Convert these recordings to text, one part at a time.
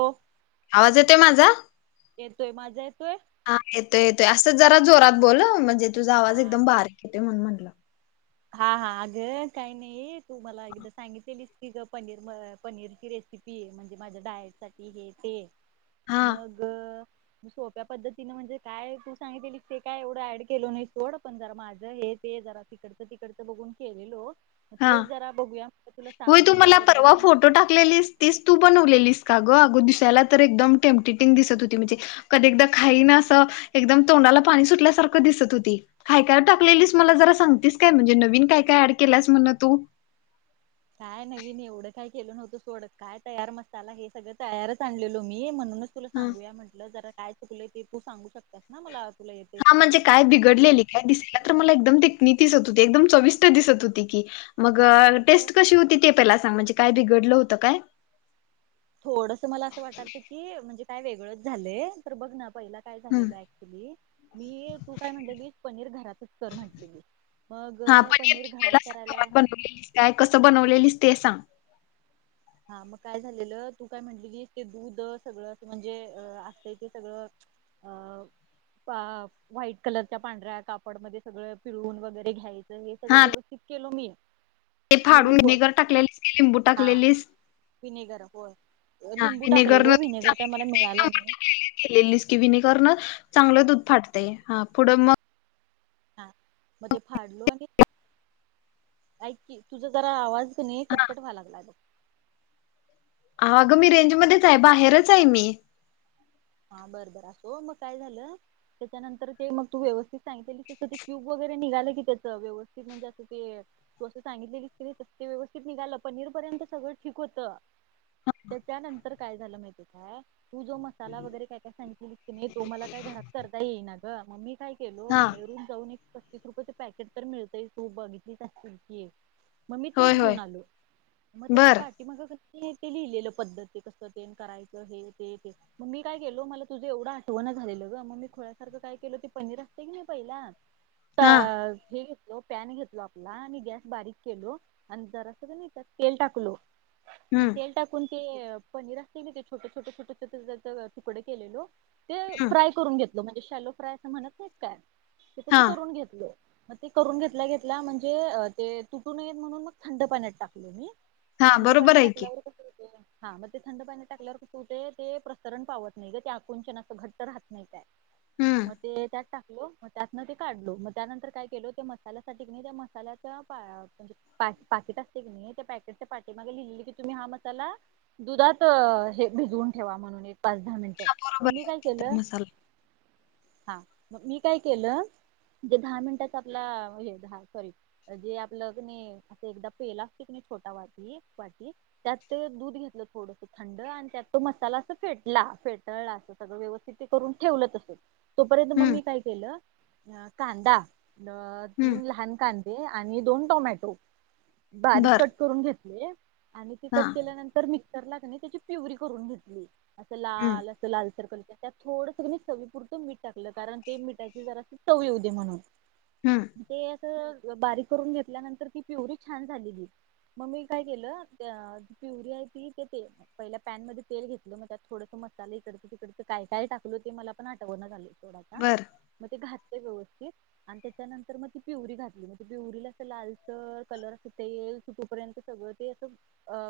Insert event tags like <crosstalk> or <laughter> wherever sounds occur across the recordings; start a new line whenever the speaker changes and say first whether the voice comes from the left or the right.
right: हो
left: आवांज येतेय माझां
right: येतोय माझां येतोयं
left: हां येतोय येतोय असं जरां जोरांत बोलं म्हणजे तुझां आवांज
right: हा.
left: एकदंम बारीक येतो म्हणूंन म्हटलं
right: हां हां अगं कायं नाहीं तूं मलां एकदाचं सांगितलंस की गं पनीर मं पनीरची रेस किती म्हणजे माझ्यां डायट सांठी हे ते
left: हा
right: मगं सोप्या पद्धतीनं म्हणजे कायं तूं सांगितली ते कायं एवढं ऍड केलं नाहीं सथोड पणं जरां माझं हे ते जरां तिकडतं तिकडतं बघूंन केलेलो तेचं जरां बघूंया
left: होयं तूं मलां पर्वा फोटो टाकलेलीस तेचं तूं बनवलेलीस कां गं अगं दिसांयला तरं एकदंम टेमटिटेंग दिसतं होती म्हणजे कधीं एकदाचं खाई नां असं एकदंम तोंडाला पाणी सुटल्यांसारखं दिसतं होती काय-काय टाकलेलीस, मला जरा सांगतेस काय, म्हणजे नविन काय-काय ऍड केलास, म्हण तू?
right: काय नवीन, एवढं काय, केलं नव्हतं सोड, काय तयार मसाला, हे सगळं तयारच आणलेलो मी, म्हणूनच तुला
left: हा
right: सांगूया म्हटलं, जरा काय चुकलं, ते तू सांगू शक त्यात ना मला, तुला येतय
left: हा
right: सगळं,
left: म्हणजे काय
right: तर
left: बिघडलेली काय दिसायला तर मला, एकदम देखणी दिसत व्हती, एकदम चविष्ट दिसत होती की, मंग अ
right: आता
left: टेस्ट कशी होती ते त्याला सांग, म्हणजे काय बिगडल होतं काय
right: थोडंसं, मला असं वाटालतं की, म्हणजे काय वेगळंच झालंय, तर बघ ना, पहिला काय
left: हम्म.
right: झालेलं य. तुम्ही, मी तू काय म्हनलेलीस, पनीर घरातच कर, म्हटलेली. मग, पनीर घरात करायला
left: ह <unintelligible> काय कसं, बनवलेलीस, ते सांग.
right: हां, मग काय झालेलं, तू काय म्हनलेली की, ते दूध सगळं, म्हणजे असत इ ते सगळं हव प, व्हाईट कलरच्या पांढऱ्या कापडमध्ये, सगळं पिळून वगैरे, घ्याय आणि सगळं
left: हा
right: व्यवस्थित केलो, मी.
left: ते फाडून,
right: क्यूब
left: विनेगर टाकलेलीस, की लिंबू
right: हा
left: टाकलेलीस?
right: विनेगर होय, अ
left: हा
right: लिंबू टाकलेलो, विनेगर काही मला मिळाल नाही.
left: <unintelligible> लिस्की व्हिनेगरन चांगलं दूध फाटतय, हां, पुढं मग
right: हां, म ते फाडलो आणि आईकी, तुझा जरा आवाज क नही, कटकट व्हाय, लागला ब
left: आगं, मी रेंज मध्येच ये, बाहेरच ये मी.
right: हा, बरं बरं असो, मग काय झालं? त्याच्यानंतर ते, मग तू व्यवस्थित सांगितलेली, तसं ते क्यूब वगैरे, निघाल की त्याच, व्यवस्थित, म्हणजे असं ते तू असं सांगितलेली, की नई तसं, ते व्यवस्थित निघालं, पनीर पर्यंत सगळं ठीक होतं. त, त्यानंतर काय झालं माहिती का? तू जो मस साला वगैर, काय-काय सांगितलेलीस की नई, तो मला काय घरात करता येई ना ग, म मी काय केलो,
left: हा
right: बाहेरून जाऊन एक पस्तीस रुपयाच पॅकेट, तर मिळतय, तू बघितलीस अशील की म मी ते
left: होय होय
right: घेऊन आलो, मग त्याच्या
left: बर
right: पाठ मागं, कसं तें लिहिलेलं, पद्धतती कसं ते करायचं, हे ते ते त म मी काय केलो, मला तुझं एवढं आठवण झालेलं ग, मग मी खुळ्यासारखं काय केलं, त ते पनीर असत की नही, तें पहिला त
left: हा
right: अ हे. तो पॅन घेतलो, आपला आणि गॅस बारीक केलो, आणि जरा अस क् नही, तेल टाकलो. म
left: हम्म
right: तेल टाकून, ते पनीर असते नहीं क, ते छोटे-छोटे, छोटे-छोटे त, तुकडे केलेलो, ते
left: ह्म.
right: फ्राय करून घेतल, म्हणजे शॅलो फ्राय असं म्हणत नही काय, ते
left: हा
right: तसं करून घेतल. म ते करून घेतल्या-घेतल्या, म्हणजे ते तुटू नयेत, म्हणून म थंड पाण्यात टाकलं, मी. म
left: हा
right: थंड
left: बरोबर
right: पान्यात
left: आहे की
right: टाकल्यावर, कस होतय, हां म ते थंड पान्यात टाकल्यावर, कस होतय, ते ते प्र सरण पावत नही ग, ते आकुंचन असं घट्ट राहत नही त्यात,
left: हम्म
right: म ते त्या टाकलो, म त्यातनं ते काढलो, म त्यानंतर काय केलो, त्या मसाल्यासाठी नहीं, त्या मसाल्याचा <unintelligible> म्हणजे पाक-पाकेट असते की नहीं, त्या पाकेटचे पाटी मागं लिहिलेली, की तुम्ही हा मसाला दुधात अ, हे भिजवून ठेवा, म्हणून एक पाच दहा मिनिटं, म
left: बरोबर
right: मी
left: आहे
right: काय
left: होता
right: केलं,
left: मसाला
right: हां, म मी काय केलं जे दहा मिनिटाच आपला, य दहा, सॉरी जे आपलं क नहीं अस एकदा पेला असतं, की नही, छोटा वाटी, वाटी त्यात ते दूध घेतल थोडस थंड आणि त्यात तो मसाला अस फेटला फेटाळला अस सगळ व्यवस्थित ते करून ठेवल तसच. तोपर्यंत मग
left: हम्म
right: मी काही केल कांदा
left: हम्म
right: तीन लहान कांद आणि दोन टोमॅटो बारीक
left: बर
right: कट करून घेतले. आणि ती
left: हा
right: कट केल्यानंतर मिक्सरला कीनाय त्याची प्युरी करून घेतली. अस
left: हम्म
right: लाल अस लालसर कलर त्यात थोडस कीनाय चवीपुरत मीठ टाकल, कारण ते मिठाचे जरा चवी येऊ दे म्हणून.
left: हम्म
right: ते अस बारीक करून घेतल्यानंतर ती प्युरी छान झालेली. मग मी काय केल प्युरी आहे ती ते पहिल्या पॅन मध्ये तेल घेतल मग त्यात थोडस मसाले इकडच तिकडच काय काय टाकल ते मला पण आठवणा झालय सोड आता.
left: बर
right: मग ते घातले व्यवस्थित. आणि त्याच्यानंतर मग ती प्युरी घातली म्हणजे प्युरी असं लालच कलर अस तेल सुटपर्यंत सगळ ते अस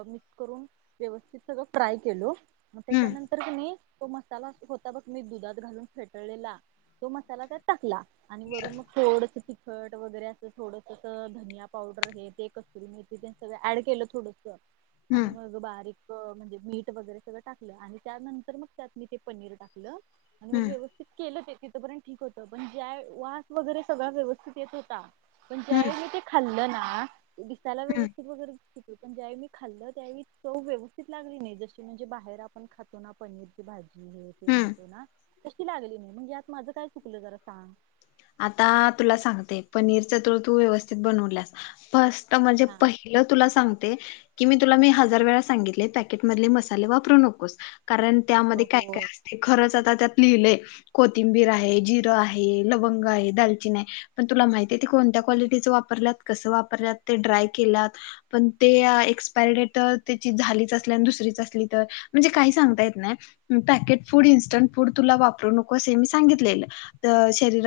right: मिक्स करून व्यवस्थित सगळ फ्राय केलो. मग
left: हम्म
right: त्याच्यानंतर की नाही तो मसाला होता बघ मी दुधात घालून फेटळलेला तो मसाला त्यात टाकला. आणि वरून मग थोडस ति खट वगैरे अस थोडस धनिया पावडर हे ते कस्तुरी मेथी सगळ ऍड केल थोडस.
left: हम्म
right: आणि मग बारीक म्हणजे मीठ वगैरे सगळ टाकल आणि त्यानंतर मग त्यात मी ते पनीर टाकल आणि मग
left: हम्म
right: व्यवस्थित केल ते तिथपर्यंत ठीक होत. पण ज्या वास वगैरे सगळा व्यवस्थित येत होता. पण
left: हम्म
right: ज्यावेळी मी ते खाल्ल ना, दिसायला
left: हम्म
right: व्यवस्थित वगैर <unintelligible> पण ज्यावेळी मी खाल्लं त्यावेळी चव व्यवस्थित लागली नाही. जशी म्हणजे बाहेर आपण खातो ना पनीर भाजी हे ते
left: हम्म
right: म्हणतो ना तशी लागली नाही. म्हणजे यात माझ काय चुकल जरा सांग?
left: आता तुला सांगते पनीर च तूळ तू व्यवस्थित बनवल्यास फस्ट म्हणजे
right: हा
left: पहि तुला सांगते की मी तुला मी हजार वेळा सांगितले पॅकेट मधले मसाले वापरू नकोस. कारण त्यामध्ये
right: अगं
left: काय
right: होय
left: काय अस खरच आता त्यात लिहिलय कोथिंबीर आहे, जिर आहे, लवंग आहे, दालचिन आहे. पण तुला माहिती आहे ती कोणत्या क्वालिटीच वापरल्यात कस वापरल्यात ते ड्राय केल्यात. पण ते एक्सपायरी डेट त्याची झालीच असली आणि दुसरीच असली तर. म्हणजे काही सांगता येत नाही. पॅकेट फूड इन्स्टंट फूड तुला वापरू नको अस मी सांगितले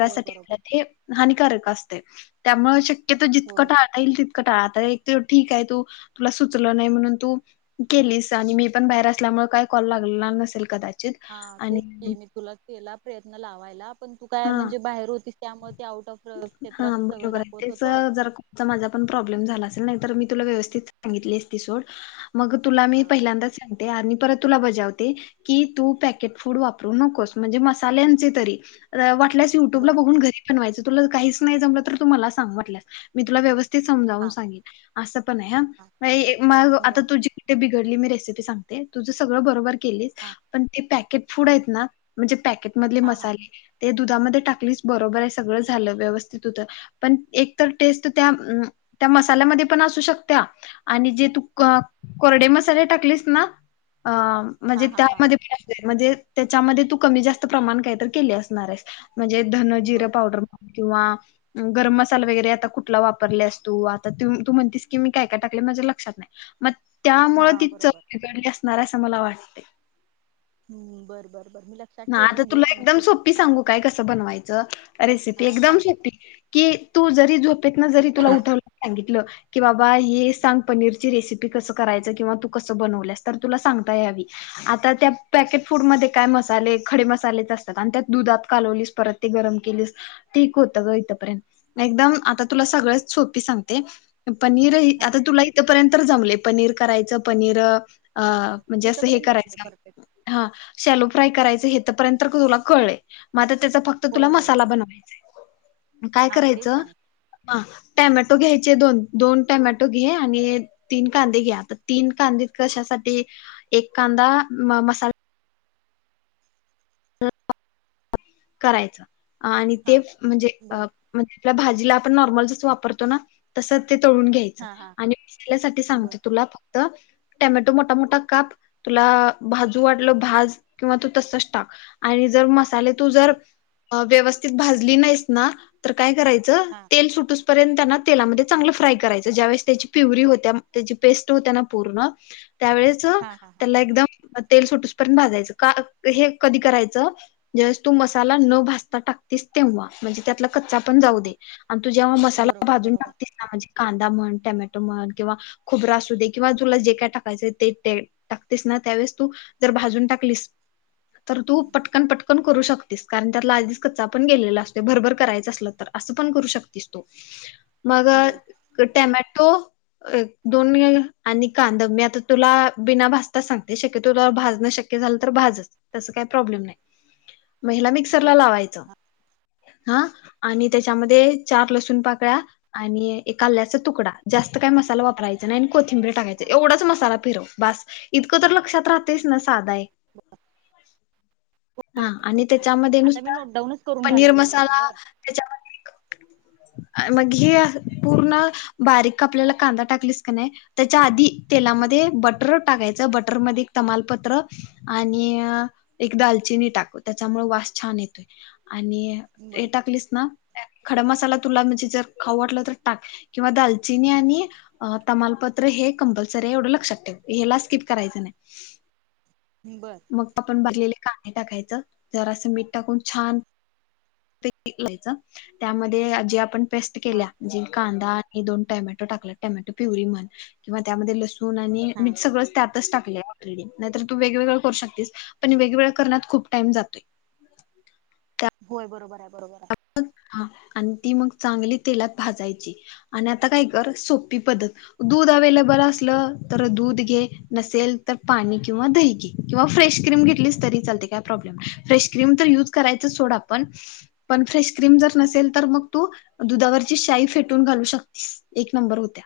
right: होय बरोबर
left: हे हानिकारक असते त्यामुळे शक्यत जितक
right: होय
left: टाळता होईल तितक टाळा आता एक ठीक आहे तू तुला सुचल नाही म्हणून तू केलीस आणि मी पण बाहेर असल्यामुळे काय कॉल लागला नसेल कदाचित.
right: हा
left: आणि
right: तेच की मी तुला केला. प्रयत्न लावायला पण तू काय
left: हा
right: म्हणजे बाहेर होतीस त्यामुळे ते आउट ऑफ
left: हा
right: क्षेत्र अस सगळ
left: बरोबर आहे
right: दाखवत
left: तेच
right: होत.
left: जरा कोणचा माझा पण प्रॉब्लेम झाला असेल नाही तर मी तुला व्यवस्थित सांगितली असती सोड. मग तुला मी
right: हा
left: पहिल्यांदाच आणि परत तुला बजावते की तू पॅकेट फूड वापरू नकोस म्हणजे मसाल्यांचे तरी. वाटल्यास युट्यूबला
right: बर
left: बघून घरी बनवायच तुला काहीच नाही जमल तर तूला मला सांग वाटस मी तुला व्यवस्थित. समजाून
right: हा
left: सांगल अस पण आहे ह
right: हा
left: मग आता
right: बर
left: तुझी ते बिघडली मी रेसिपी सांगते तुझ सगळ बरोबर केली
right: हा
left: पण ते पॅकेट फूड
right: हा
left: आहेत ना म्हणजे पॅकेट मधले
right: हा हा
left: मसाले ते दुधामध्ये टाकलीच बरोबर आहे सगळ झाल व्यवस्थित होत. पण, एकतर टेस्ट अ त्या मसाल्या मध्ये पण शकत्या. आणि जे तु
right: हा
left: को कोरडे मसाले टाकलीस ना, अ म्हणजे
right: हा हा हा
left: त्यामध्ये पण असेल. म्हणजे त्याच्यामध्ये तू कमी जास्त प्रमाण काहीतरी केले असणार आहे. म्हणजे धन, जिर
right: बर
left: पावडर किंवा गरम मसाला वगैरे आता कुठला वापरल्यास तु. आता तू तू म्हणतीस की मी काय काय टाकले माझे लक्षात नाही. मग,
right: हा
left: त्यामुळे ती चव
right: बरोबर
left: बिघडली असणार अस मला वाटतय.
right: हम्म, बर बर बर मी लक्षात
left: हा, आता
right: ठेवेन घे
left: तुला
right: आणि
left: एकदम
right: तू तसं
left: सोपी
right: सांग
left: सांगू की काय कस बनवायच‌, रेसिपी
right: हा
left: एकदम
right: सांग
left: सोपी की तू जरी झोप तिथन जरी तुला उठवल सांगित ल, की बा हे सांग पनीरची रेसिपी कस करायच. किंवा तू कस बनवलस तर तुला सांगता यावी आता, त्या पॅकेट फूडमध्ये काय मस मसाले, खडे मसालेच असतात. आणि त्यात दुधात कालवलीस परत ते गरम केलीस ठीक होत ग इथपर्यंत. एकदम आता तुला सगळच सोपी सांगते. पनीर
right: हा
left: आता तुला इथपर्यंत जमले. पनीर करायच. पनीर अ
right: होय होय
left: म्हणजे अस हे
right: तिथपर्यंत
left: करायच.
right: जमले परफेक्ट
left: हा शॅलो फ्राय करायच इथपर्यंत तर तुला कळलय. मग आता त्याच फक्त तर
right: होय
left: तुला
right: होय
left: मसाला
right: होय
left: बनवायचा आहे. काय
right: हा
left: करायच
right: तेच सांग
left: हा, टॅमॅटो घ्यायचे दोन. दोन टॅमॅटो घे आणि तीन कांदे घे आता. तीन कांदे कशासाठी, एक कांदा म मसाला करायच आणि ते
right: हा
left: म्हणजे
right: बर
left: म्हणजे आपल्या भाजीला आपण नॉर्मलचच वापरतो ना, तस ते तळुन घ्यायच.
right: हा हा
left: आणि मसाल्यासाठी
right: बर
left: सांगते तुला. टेमॅटो मोठा मोठा काप. तुला भाजू वाटल भाज. किंवा तू तसच टाक. आणि जर मसाले तू जर
right: बर
left: व्यवस्थित भाजली नाहीस ना, तर काय करायच
right: हा
left: तेल सुटूस पर्यंत ना तेलामध्ये चांगल फ्राय करायच. ज्यावेेळेस त्याची प्युरी होत्या, त्याची पेस्ट होत्या ना पूर्ण त्यावेळेस
right: हा हा हा
left: त्याला एकदम तेल सुटूसपर्यंत भाजायच. का हे कधी करायच, ज्या वेळेस तू मसाला न भासता टाकतेस तेव्हा. म्हणजे त्यात ला, कच्चा पणा
right: हा
left: जाऊ दे.
right: हा
left: आणि तू जेव्हा मसाला
right: बरोबर
left: भाजुन
right: बरोबर
left: टाकते ना, म्हणजे कांदा म्हण, टोमॅटो म्हण, किंवा खोबर असू दे. किंवा तुला जे काय टाकायच ते टाकतेस ना त्यावेळेस तू जर भाजून टाकलीस, तर तू पटकन पटकन पण करू शकतेस. कारण त्यातला आधीच कच्चा पण गेलेला असतो. भरभर करायच असल तर अस पण करू शकतेस तु.
right: <inaudible>
left: मग टेमॅटो एक दोन्ही आणि कांद. मी आता तुला बिना भासता सांगते शक्य तुला भाजण शक शक्य झाल तर भाज. तस काही प्रॉब्लेम नाही. म ह्याला
right: बर
left: मिक्सरला लावायच.
right: हा
left: हा, आणि त्याच्यामध्ये चार लसूण पाकळ्या आणि एक आल्याचा तुकडा. जास्त काय मसाला वापरायचा आणि कोथिंबीर टाकायची. एवढाच मसाला फिरव. बास इतक तर लक्षात राहतेस ना साधा आहे. हा, आणि
right: होय होय
left: त्याच्यामध्ये
right: आता मी
left: नुसता
right: नोट डाऊनच करून घ्यायला
left: पनीर
right: लागलोय ग
left: मसाला
right: सगळं.
left: त्याच्या मध्ये एक, मग हे पूर्ण बारीक आपल्याला कांदा टाकलीस का नाही, त्याच्या आधी तेलामध्ये बटर टाकायच. बटर मध्ये तमालपत्र आणि एक दालचिनी टाकू त्याच्यामुळे वास छान येतोय आणि हे
right: बर
left: टाकलीस ना खडा मसाला तुला म्हणजे जर खाऊ वाटलं तर टाक किंवा दालचिनी आणि अं तमालपत्र हे कंपल्सरी हे एवढं लक्षात ठेव ह्याला स्किप करायचं नाही.
right: हम्म बरं
left: मग आपण भाजलेले कांदे टाकायचं जरा असं मीठ टाकून छान <inaudible> त्यामध्ये जे आपण पेस्ट
right: हा
left: केल्या जे कादां आणि दोन टेमाटो टाकलय टेमाटो प्युरी म्हण किंवा त्यामधे लसु तूना आणि मी
right: हा
left: सगळं त्यातच टाकलय ऑलरेडी नाही तर तू वेगवेगळं करू शकतीस पण वेगवेगळ करण्यात खूप टाईम जातोय.
right: होय बरोबर हाय बरोबर आहे
left: हा आणि ती मग चांगली तेलात भाजायची आणि आता काय कर सोप ती
right: हा
left: पद्धत दुध अवेलेबल असलं तर दूध घे नसेल तर पाणी किंवा दही घे किंवा फ्रेश क्रीम घेतलीस तरी चालतयं काय प्रॉब्लेम नाय फ्रेश क्रीम तर युज करायचं सोड आपण पण फ्रेश क्रीम जर नसेल तर मग तू दुधावरची शाई फेटून घालू शकतीस एक नंबर होत्या.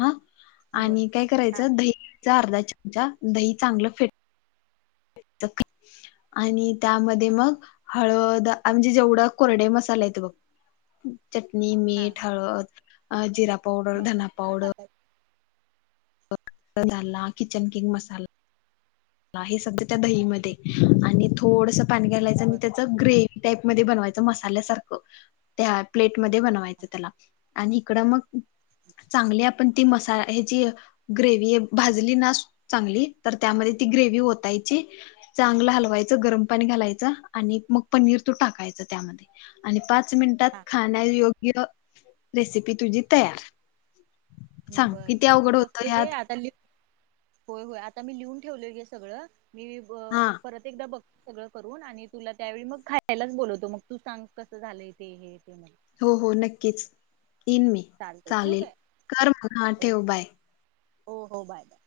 left: हा आणि काय
right: हा
left: करायचं दहीचा अर्धा चमचा दही चांगलं फेट <unintelligible> आणि त्यामध्ये
right: हा
left: मग हळद अं म्हणजे जेवढं कोरडे मसाले येत बघ चटणी,
right: हा
left: मीठ, हळद, अ जिरा पावडर,
right: बाकी
left: धना
right: सगळं
left: पावडर,
right: टाकायचं
left: झाला किचन किंग मसाला हे सध्या त्या दही मध्ये आणि थोडस पाणी घालायचं आणि
right: बर
left: त्याच्या त ग्रेवी टाईप मध्ये बनवायचं मसाल्यासारखं त्या प्लेट मध्ये
right: हा
left: बनवायचं त्याला आणि इकडं मग चांगल्या पण ती मसा ह्यची ग्रेवी भाजली ना चांगली तर त्यामध्ये ती ग्रेवी ओतायची. चांगलं हलवायचं, गरम पाणी घालायचं आणि मग पनीर तू टाकायचं त्यामध्ये आणि पाच मिनिटात
right: हा हा
left: खाण्या योग्य रेसिपी तुझी तयार सांग
right: बर
left: किती
right: बर मी
left: अवघड
right: बघतो
left: होतं
right: गे
left: ह्यात
right: आता लिह होय होय आता मी लिहून ठेवलोय गे सगळं मी
left: हा
right: परत एकदा बघ सगळं करून आणि तुला त्यावेळी मग खायलाच बोलवतो मग तू सांग कसं झालंय ते हे ते मला
left: हो हो नक्कीच येईन मी
right: चालतंय ठेवू
left: चालेल
right: काय?
left: कर मग हा ठेव
right: ओके
left: बाय
right: हो हो बाय बाय